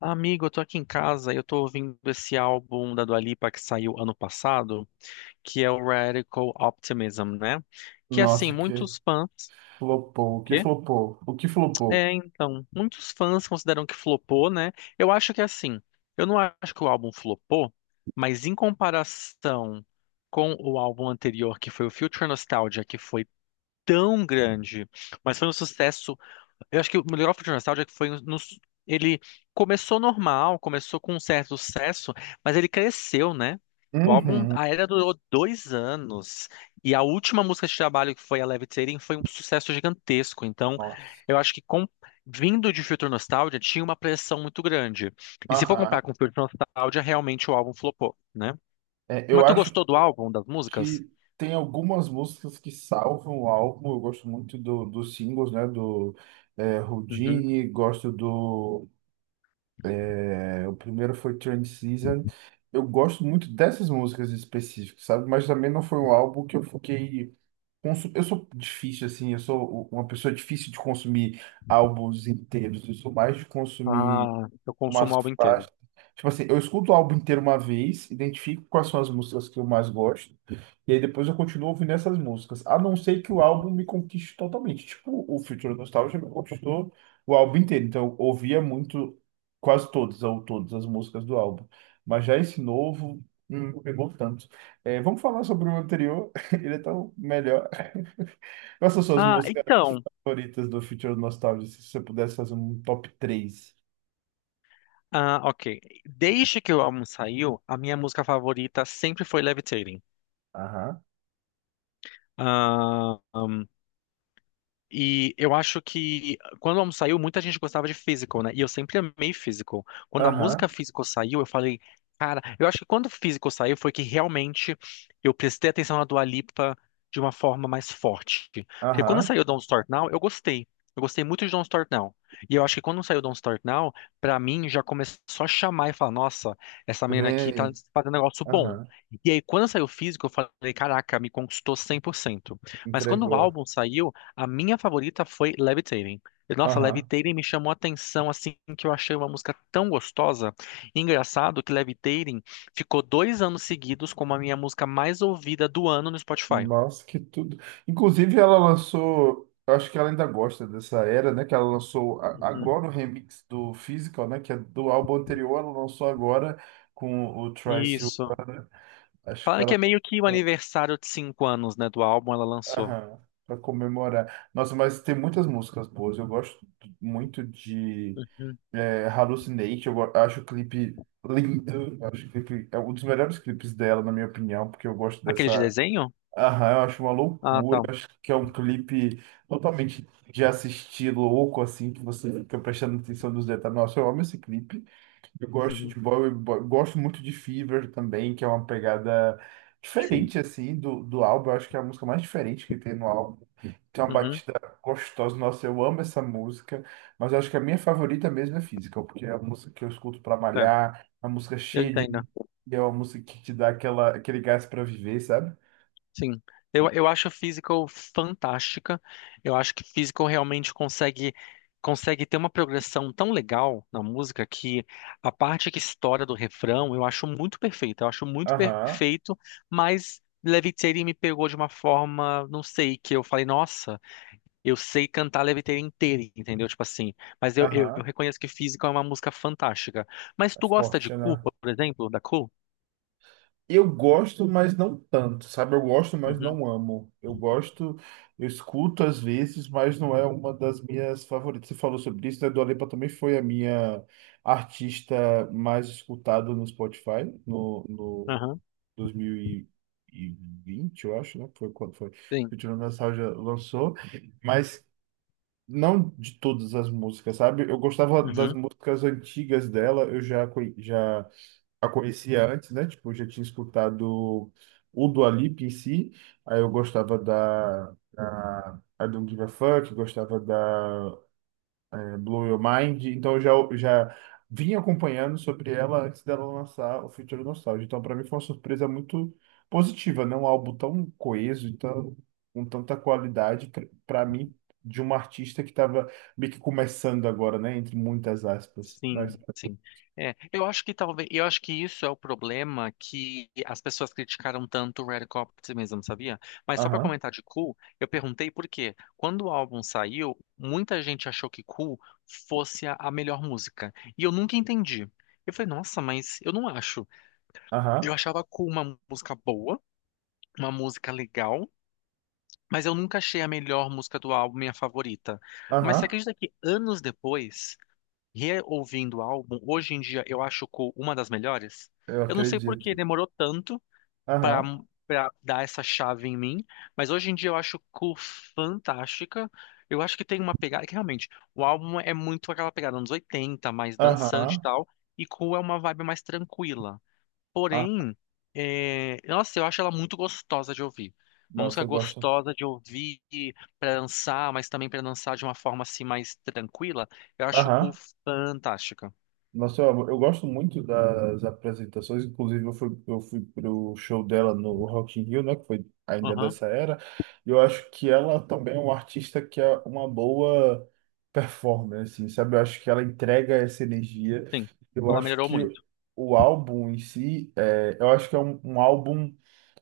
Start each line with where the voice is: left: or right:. left: Amigo, eu tô aqui em casa e eu tô ouvindo esse álbum da Dua Lipa que saiu ano passado, que é o Radical Optimism, né? Que assim,
right: Nossa, que
left: muitos fãs.
right: flopou, o que
left: Quê?
right: flopou, o que flopou.
left: É, então, muitos fãs consideram que flopou, né? Eu acho que assim, eu não acho que o álbum flopou, mas em comparação com o álbum anterior, que foi o Future Nostalgia, que foi tão grande, mas foi um sucesso. Eu acho que o Melhor Future Nostalgia é que foi ele começou normal, começou com um certo sucesso, mas ele cresceu, né? O álbum,
right: Uhum.
left: a era durou 2 anos e a última música de trabalho, que foi a Levitating, foi um sucesso gigantesco. Então,
right: Nossa.
left: eu acho que vindo de Future Nostalgia tinha uma pressão muito grande. E se for
right: Aham.
left: comparar com Future Nostalgia, realmente o álbum flopou, né?
right: É, eu
left: Mas tu
right: acho
left: gostou do álbum, das músicas?
right: que tem algumas músicas que salvam o álbum. Eu gosto muito dos singles, né? Do
left: Uhum.
right: Houdini, gosto do. O primeiro foi Train Season. Eu gosto muito dessas músicas específicas, sabe? Mas também não foi um álbum que eu fiquei. Eu sou difícil, assim, eu sou uma pessoa difícil de consumir álbuns inteiros. Eu sou mais de consumir
left: Ah, eu consumo
right: umas
left: o álbum inteiro.
right: faixas. Tipo assim, eu escuto o álbum inteiro uma vez, identifico quais são as músicas que eu mais gosto, e aí depois eu continuo ouvindo essas músicas, a não ser que o álbum me conquiste totalmente. Tipo, o Future Nostalgia me conquistou o álbum inteiro, então eu ouvia muito, quase todas ou todas as músicas do álbum. Mas já esse novo, não pegou tanto. É, vamos falar sobre o anterior, ele é tão melhor. Quais são suas
left: Ah,
right: músicas
left: então.
right: favoritas do Future Nostalgia, se você pudesse fazer um top três?
left: Ah, ok. Desde que o álbum saiu, a minha música favorita sempre foi Levitating.
right: Aham,
left: Ah, e eu acho que quando o álbum saiu, muita gente gostava de physical, né? E eu sempre amei physical. Quando a
right: aham,
left: música physical saiu, eu falei, cara, eu acho que quando o physical saiu foi que realmente eu prestei atenção na Dua Lipa de uma forma mais forte. Porque quando
right: aham.
left: saiu Don't Start Now, eu gostei. Eu gostei muito de Don't Start Now. E eu acho que quando saiu Don't Start Now, pra mim já começou a chamar e falar, nossa, essa menina aqui tá
right: Vem,
left: fazendo um negócio bom.
right: aham,
left: E aí, quando saiu physical eu falei, caraca, me conquistou 100%. Mas quando o
right: entregou.
left: álbum saiu, a minha favorita foi Levitating. E, nossa,
right: Aham.
left: Levitating me chamou a atenção, assim, que eu achei uma música tão gostosa. E engraçado que Levitating ficou 2 anos seguidos como a minha música mais ouvida do ano no Spotify.
right: Nossa, que tudo. Inclusive, ela lançou, eu acho que ela ainda gosta dessa era, né? Que ela lançou
left: Uhum.
right: agora o remix do Physical, né? Que é do álbum anterior, ela lançou agora com o Trice.
left: Isso.
right: Acho que
left: Falando que
right: ela.
left: é meio que o aniversário de 5 anos, né, do álbum ela lançou.
right: Aham, pra comemorar. Nossa, mas tem muitas músicas boas. Eu gosto muito de
left: Uhum.
right: Hallucinate. Acho o clipe lindo. Eu acho que o clipe é um dos melhores clipes dela, na minha opinião, porque eu gosto
left: Aquele de
right: dessa.
left: desenho?
right: Aham, eu acho uma
left: Ah,
right: loucura.
left: tá.
right: Eu acho que é um clipe totalmente de assistir louco, assim, que você fica prestando atenção nos detalhes. Nossa, eu amo esse clipe. Eu gosto
left: Uhum.
right: de Boy, gosto muito de Fever também, que é uma pegada
left: Sim.
right: diferente, assim, do, álbum. Eu acho que é a música mais diferente que tem no álbum. Tem uma
left: Uhum.
right: batida gostosa. Nossa, eu amo essa música, mas eu acho que a minha favorita mesmo é Physical, porque é a música que eu escuto para
left: É,
right: malhar, é uma música
left: eu
right: cheia de
left: entendo.
right: energia. É uma música que te dá aquela, aquele gás para viver, sabe?
left: Sim, eu acho a Physical fantástica. Eu acho que Physical realmente consegue ter uma progressão tão legal na música, que a parte que estoura do refrão eu acho muito perfeita. Eu acho muito
right: Aham.
left: perfeito, mas Levitating me pegou de uma forma, não sei, que eu falei, nossa, eu sei cantar Levitating inteiro, entendeu? Tipo assim, mas eu
right: Aham,
left: reconheço que Physical é uma música fantástica. Mas
right: é
left: tu gosta de
right: forte, né?
left: Culpa, por exemplo, da Cool?
right: Eu gosto, mas não tanto, sabe? Eu gosto, mas
left: Uhum,
right: não amo. Eu gosto, eu escuto às vezes, mas não é uma das minhas favoritas. Você falou sobre isso, né? Dua Lipa também foi a minha artista mais escutada no Spotify no,
left: aham,
right: 2020, eu acho, né? Foi quando foi.
left: sim.
right: Futura Nostalgia lançou, mas não de todas as músicas, sabe? Eu gostava das
left: Uhum.
right: músicas antigas dela, já a conhecia antes, né? Tipo, eu já tinha escutado o Dua Lipa em si, aí eu gostava da I Don't Give a Fuck, gostava da Blow Your Mind, então eu já vinha acompanhando sobre ela antes dela lançar o Future Nostalgia, então para mim foi uma surpresa muito positiva, né? Um álbum tão coeso, então com tanta qualidade para mim de uma artista que estava meio que começando agora, né? Entre muitas aspas, mas
left: Sim, sim. É, eu acho que talvez, eu acho que isso é o problema, que as pessoas criticaram tanto o Radical Optimism, sabia? Mas só pra
right: aham,
left: comentar de Cool, eu perguntei por quê. Quando o álbum saiu, muita gente achou que Cool fosse a melhor música, e eu nunca entendi. Eu falei, nossa, mas eu não acho.
right: aham,
left: Eu achava Cool uma música boa, uma música legal, mas eu nunca achei a melhor música do álbum, minha favorita. Mas você
right: aham.
left: acredita que anos depois, reouvindo o álbum, hoje em dia eu acho Cool uma das melhores.
right: Eu
left: Eu não sei por que
right: acredito.
left: demorou tanto pra
right: Aham,
left: para dar essa chave em mim, mas hoje em dia eu acho Cool fantástica. Eu acho que tem uma pegada que realmente o álbum é muito aquela pegada anos 80, mais dançante e
right: aham.
left: tal, e Cool é uma vibe mais tranquila.
right: Ah,
left: Porém, é, nossa, eu acho ela muito gostosa de ouvir. Uma
right: nossa,
left: música
right: eu gosto.
left: gostosa de ouvir para dançar, mas também para dançar de uma forma assim mais tranquila. Eu acho Cu
right: Aham,
left: fantástica.
right: nossa, eu gosto muito das apresentações. Inclusive, eu fui pro show dela no Rock in Rio, né? Que foi ainda
left: Aham,
right: dessa era. E eu acho que ela também é uma artista que é uma boa performance, assim, sabe? Eu acho que ela entrega essa energia.
left: sim.
right: Eu
left: Ela
right: acho
left: melhorou
right: que
left: muito.
right: o álbum em si, eu acho que é um álbum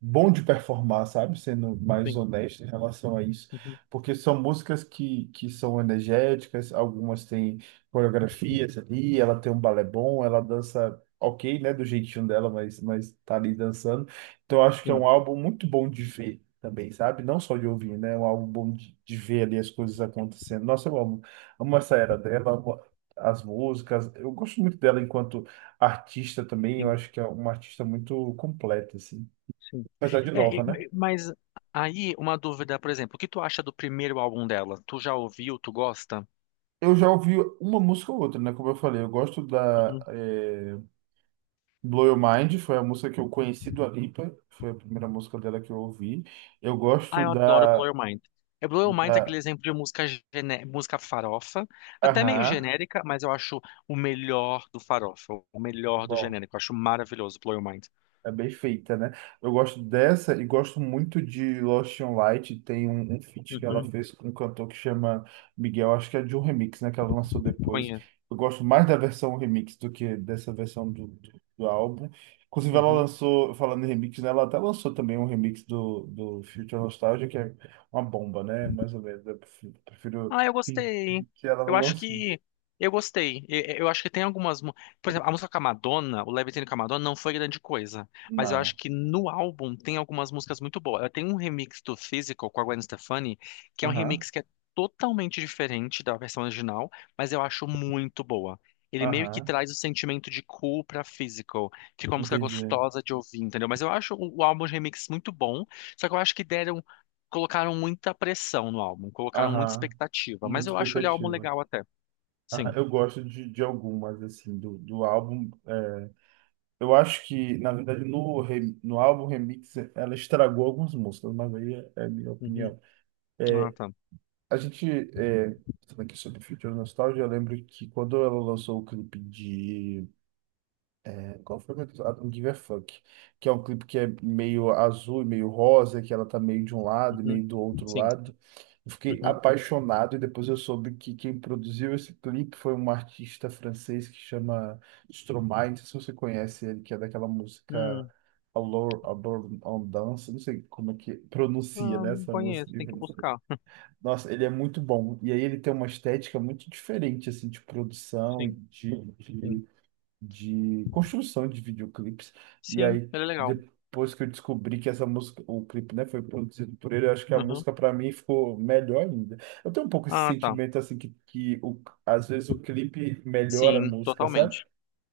right: bom de performar, sabe? Sendo mais
left: Sim,
right: honesto em relação a isso.
left: uhum,
right: Porque são músicas que são energéticas, algumas têm coreografias ali, ela tem um balé bom, ela dança ok, né? Do jeitinho dela, mas tá ali dançando. Então eu acho que é um
left: sim,
right: álbum muito bom de ver também, sabe? Não só de ouvir, né? É um álbum bom de, ver ali as coisas acontecendo. Nossa, eu amo, amo essa era dela, amo as músicas. Eu gosto muito dela enquanto artista também, eu
left: sim,
right: acho que é uma artista muito completa, assim.
left: sim.
right: Apesar de
left: É,
right: nova, né?
left: mas aí uma dúvida, por exemplo, o que tu acha do primeiro álbum dela? Tu já ouviu? Tu gosta?
right: Eu já ouvi uma música ou outra, né? Como eu falei, eu gosto da Blow Your Mind, foi a música que eu conheci do Alipa, foi a primeira música dela que eu ouvi. Eu
left: Ah,
right: gosto
left: eu adoro Blow
right: da,
left: Your Mind. É, Blow Your Mind é aquele
right: da
left: exemplo de música, música farofa, até meio
right: Aham,
left: genérica, mas eu acho o melhor do farofa, o melhor do
right: bom.
left: genérico. Eu acho maravilhoso Blow Your Mind.
right: É bem feita, né? Eu gosto dessa e gosto muito de Lost on Light. Tem um feat que ela
left: Uhum,
right: fez com um cantor que chama Miguel, acho que é de um remix, né? Que ela lançou depois.
left: conheço.
right: Eu gosto mais da versão remix do que dessa versão do, álbum. Inclusive, ela
left: Uhum.
right: lançou, falando em remix, né? Ela até lançou também um remix do Future Nostalgia, que é uma bomba, né? Mais ou menos. Eu prefiro
left: Ah, eu
right: que
left: gostei.
right: que ela
left: Eu
right: não
left: acho
right: lance.
left: que eu gostei. Eu acho que tem algumas, por exemplo, a música com a Madonna, o Levitating com a Madonna não foi grande coisa, mas eu acho
right: Não.
left: que no álbum tem algumas músicas muito boas. Ela tem um remix do Physical com a Gwen Stefani, que é um
right: Aham,
left: remix que é totalmente diferente da versão original, mas eu acho muito boa. Ele meio que
right: aham,
left: traz o sentimento de cool pra Physical. Fica uma música
right: entendi.
left: gostosa de ouvir, entendeu? Mas eu acho o álbum de remix muito bom, só que eu acho que deram colocaram muita pressão no álbum, colocaram muita
right: Aham,
left: expectativa, mas
right: muita
left: eu acho ele álbum
right: expectativa.
left: legal até.
right: Ah,
left: Sim.
right: eu gosto de, algumas, assim, do álbum. Eu acho que, na verdade, no álbum Remix, ela estragou algumas músicas, mas aí é minha
left: Uhum.
right: opinião.
left: Ah,
right: É,
left: tá.
right: a gente, falando aqui sobre Future Nostalgia, eu lembro que quando ela lançou o clipe, qual foi, meu Deus? I Don't Give a Fuck. Que é um clipe que é meio azul e meio rosa, que ela tá meio de um lado e
left: Uhum.
right: meio do outro
left: Sim.
right: lado. Eu fiquei
left: Uhum.
right: apaixonado e depois eu soube que quem produziu esse clipe foi um artista francês que chama Stromae. Não sei se você conhece ele, que é daquela música
left: Hum.
right: Allure Allure on Dance. Não sei como é que pronuncia,
left: Ah,
right: né,
left: não
right: essa música.
left: conheço, tem que buscar.
right: Nossa, ele é muito bom. E aí ele tem uma estética muito diferente, assim, de produção e
left: Sim, sim.
right: de construção de videoclipes. E
left: Sim,
right: aí,
left: ele é legal.
right: depois que eu descobri que essa música, o clipe, né, foi produzido por ele, eu acho que a
left: Uhum.
right: música para mim ficou melhor ainda. Eu tenho um pouco esse
left: Ah, tá.
right: sentimento assim que às vezes o clipe melhora a
left: Sim,
right: música, sabe?
left: totalmente.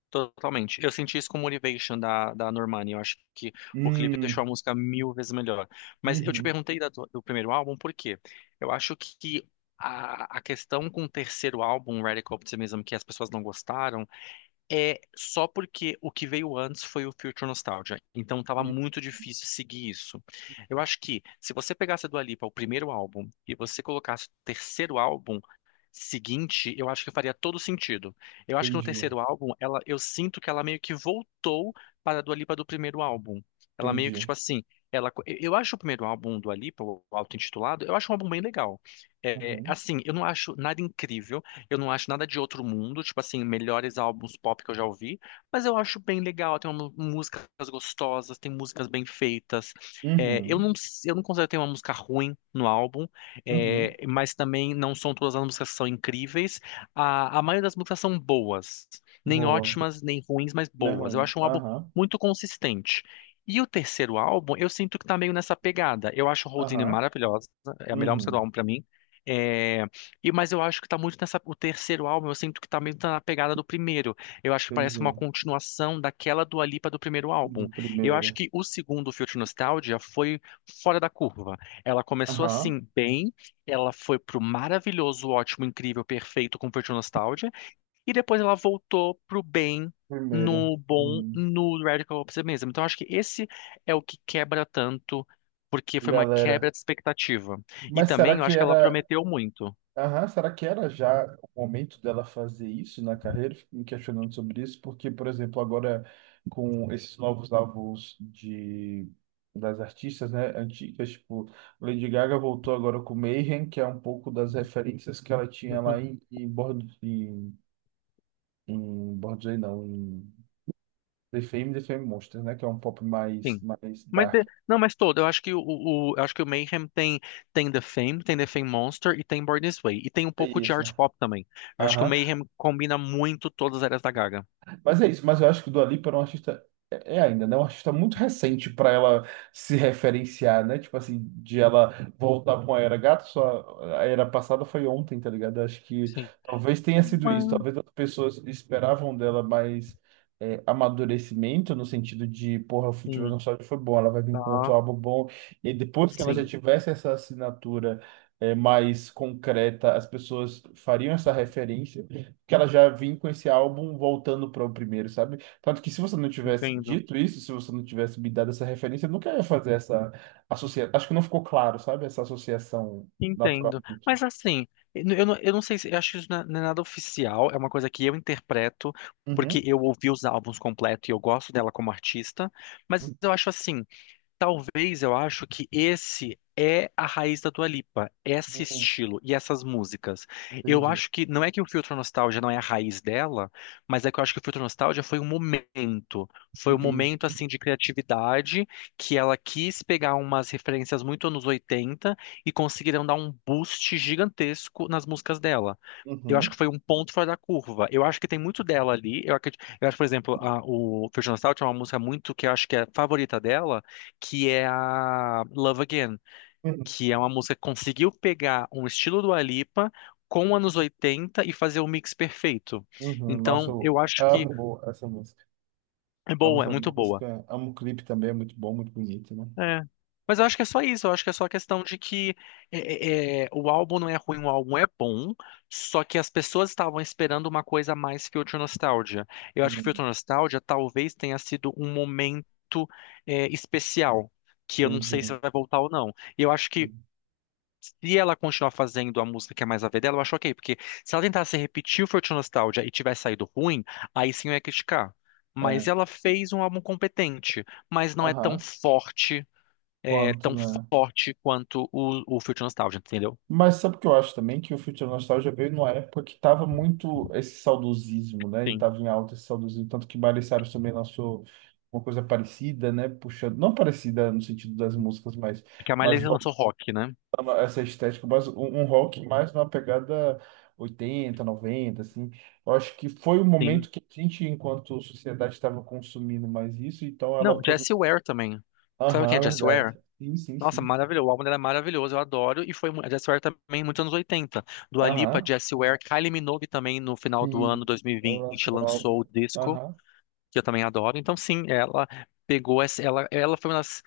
left: Totalmente. Eu senti isso com Motivation da Normani. Eu acho que o clipe deixou a
right: Hum.
left: música mil vezes melhor. Mas eu te
right: Uhum.
left: perguntei da do primeiro álbum por quê? Eu acho que a questão com o terceiro álbum, Radical Optimism, que as pessoas não gostaram, é só porque o que veio antes foi o Future Nostalgia. Então tava
right: Hum,
left: muito difícil seguir isso. Eu acho que se você pegasse a Dua Lipa, o primeiro álbum, e você colocasse o terceiro álbum seguinte, eu acho que faria todo sentido. Eu acho que no
right: entendi,
left: terceiro álbum, ela, eu sinto que ela meio que voltou para a Dua Lipa do primeiro álbum. Ela meio que,
right: entendi.
left: tipo assim, ela, eu acho o primeiro álbum do Dua Lipa, o auto-intitulado, eu acho um álbum bem legal. É,
right: Uhum,
left: assim, eu não acho nada incrível. Eu não acho nada de outro mundo, tipo assim, melhores álbuns pop que eu já ouvi, mas eu acho bem legal, tem uma, músicas gostosas, tem músicas bem feitas. É, eu
right: uhum,
left: não, eu não considero ter uma música ruim no álbum,
right: uhum.
left: é, mas também não são todas as músicas que são incríveis. a, maioria das músicas são boas, nem
right: Boa,
left: ótimas, nem ruins, mas
right: né,
left: boas. Eu
right: Ruiz?
left: acho um álbum
right: Aham,
left: muito consistente. E o terceiro álbum, eu sinto que tá meio nessa pegada. Eu acho Houdini
right: aham,
left: maravilhosa, é a melhor música do
right: uhum,
left: álbum pra mim. É, e, mas eu acho que tá muito nessa. O terceiro álbum, eu sinto que tá meio tá na pegada do primeiro. Eu acho que parece uma
right: entendi.
left: continuação daquela Dua Lipa do primeiro
right: Do
left: álbum. Eu
right: primeiro.
left: acho que o segundo, Future Nostalgia, foi fora da curva. Ela começou
right: Aham,
left: assim, bem, ela foi pro maravilhoso, ótimo, incrível, perfeito com Future Nostalgia, e depois ela voltou pro bem.
right: primeiro.
left: No bom,
right: Hum.
left: no Radical Optimism. Então, eu acho que esse é o que quebra tanto, porque foi uma
right: Galera.
left: quebra de expectativa. E
right: Mas será
left: também, eu
right: que
left: acho que ela
right: era.
left: prometeu muito.
right: Aham, será que era já o momento dela fazer isso na carreira? Fico me questionando sobre isso, porque, por exemplo, agora com esses novos álbuns das artistas, né, antigas, tipo, Lady Gaga voltou agora com Mayhem, que é um pouco das referências que ela tinha lá em, Born, em Born This não, em The Fame, The Fame Monsters, né, que é um pop mais,
left: Sim.
right: mais
left: Mas
right: dark.
left: não, mas todo. Eu acho que eu acho que o Mayhem tem tem The Fame Monster e tem Born This Way e tem um
right: É
left: pouco de
right: isso.
left: art pop também. Eu acho que o
right: Aham.
left: Mayhem combina muito todas as áreas da Gaga.
right: Mas é isso, mas eu acho que o Dua Lipa era um artista. É ainda, né? Um artista muito recente para ela se referenciar, né? Tipo assim, de ela voltar com a era gato, só a era passada foi ontem, tá ligado? Acho que
left: Sim.
right: talvez tenha sido isso. Talvez as pessoas esperavam dela mais amadurecimento, no sentido de, porra, o Futebol
left: Hum,
right: Nostálgico foi bom, ela vai vir com outro
left: tá.
right: álbum bom. E aí, depois que ela já
left: Sim.
right: tivesse essa assinatura mais concreta, as pessoas fariam essa referência que ela já vinha com esse álbum voltando para o primeiro, sabe? Tanto que se você não tivesse
left: Entendo.
right: dito isso, se você não tivesse me dado essa referência, eu nunca ia fazer essa associação. Acho que não ficou claro, sabe? Essa associação
left: Entendo.
right: naturalmente.
left: Mas assim, eu não sei, se eu acho que isso não é nada oficial, é uma coisa que eu interpreto porque
right: Uhum.
left: eu ouvi os álbuns completos e eu gosto dela como artista, mas eu acho assim, talvez eu acho que esse é a raiz da Dua Lipa, esse
right: Uhum.
left: estilo e essas músicas. Eu
right: Entendi.
left: acho que não é que o Filtro Nostalgia não é a raiz dela, mas é que eu acho que o Filtro Nostalgia foi um
right: Entendi.
left: momento assim de criatividade que ela quis pegar umas referências muito anos 80 e conseguiram dar um boost gigantesco nas músicas dela. Eu acho
right: Uhum.
left: que foi um ponto fora da curva. Eu acho que tem muito dela ali. Eu acredito, eu acho, por exemplo, a, o Filtro Nostalgia é uma música muito que eu acho que é a favorita dela, que é a Love Again,
right: Uhum.
left: que é uma música que conseguiu pegar um estilo do Alipa com anos 80 e fazer um mix perfeito.
right: Uhum. Nossa,
left: Então,
right: eu
left: eu acho que
right: amo essa música.
left: é
right: Amo
left: boa, é
right: essa
left: muito boa.
right: música. Amo o clipe também, é muito bom, muito bonito, né?
left: É. Mas eu acho que é só isso, eu acho que é só a questão de que o álbum não é ruim, o álbum é bom, só que as pessoas estavam esperando uma coisa a mais que Future Nostalgia. Eu acho que
right: Uhum.
left: Future Nostalgia talvez tenha sido um momento é, especial, que eu não sei se
right: Entendi.
left: vai voltar ou não. E eu acho que
right: Uhum.
left: se ela continuar fazendo a música que é mais a ver dela, eu acho ok, porque se ela tentasse repetir o Forte Nostalgia e tivesse saído ruim, aí sim eu ia criticar. Mas
right: É.
left: ela fez um álbum competente, mas não é tão
right: Aham.
left: forte, é,
right: Quanto,
left: tão
right: né?
left: forte quanto o Forte Nostalgia, entendeu?
right: Mas sabe o que eu acho também? Que o Future Nostalgia veio numa época que estava muito esse saudosismo, né? E
left: Sim.
right: estava em alta esse saudosismo. Tanto que Miley Cyrus também lançou uma coisa parecida, né? Puxando, não parecida no sentido das músicas, mas,
left: Porque a Miley
right: mas voltando
left: lançou rock, né?
right: a essa estética, mas um rock mais numa pegada 80 90, assim. Eu acho que foi o
left: Sim.
right: momento que a gente, enquanto sociedade, estava consumindo mais isso, então ela
left: Não,
right: aproveitou.
left: Jessie Ware também. Sabe quem
right: Aham,
left: é Jessie Ware?
right: verdade. Sim, sim,
left: Nossa,
right: sim.
left: maravilhoso. O álbum era maravilhoso, eu adoro. E foi mu- a Jessie Ware também, muitos anos 80. Dua Lipa,
right: Aham.
left: Jessie Ware, Kylie Minogue também, no final do ano
right: Sim, ela
left: 2020,
right: lançou o álbum.
left: lançou o disco,
right: Aham.
left: que eu também adoro. Então, sim, ela pegou essa. Ela foi uma das.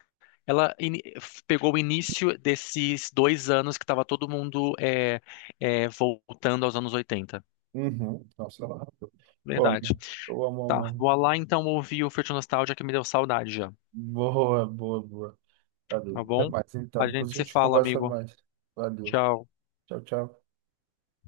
left: Ela ini- f- pegou o início desses 2 anos que estava todo mundo é, é, voltando aos anos 80.
right: Uhum. Nossa, eu amo. Eu
left: Verdade.
right: amo, eu amo, amo,
left: Tá, vou
right: amo.
left: lá então ouvir o Future Nostalgia que me deu saudade já,
right: Boa, boa, boa.
left: tá
right: Valeu. Até
left: bom?
right: mais, então.
left: A
right: Depois a
left: gente se
right: gente
left: fala,
right: conversa
left: amigo.
right: mais. Valeu.
left: Tchau.
right: Tchau, tchau.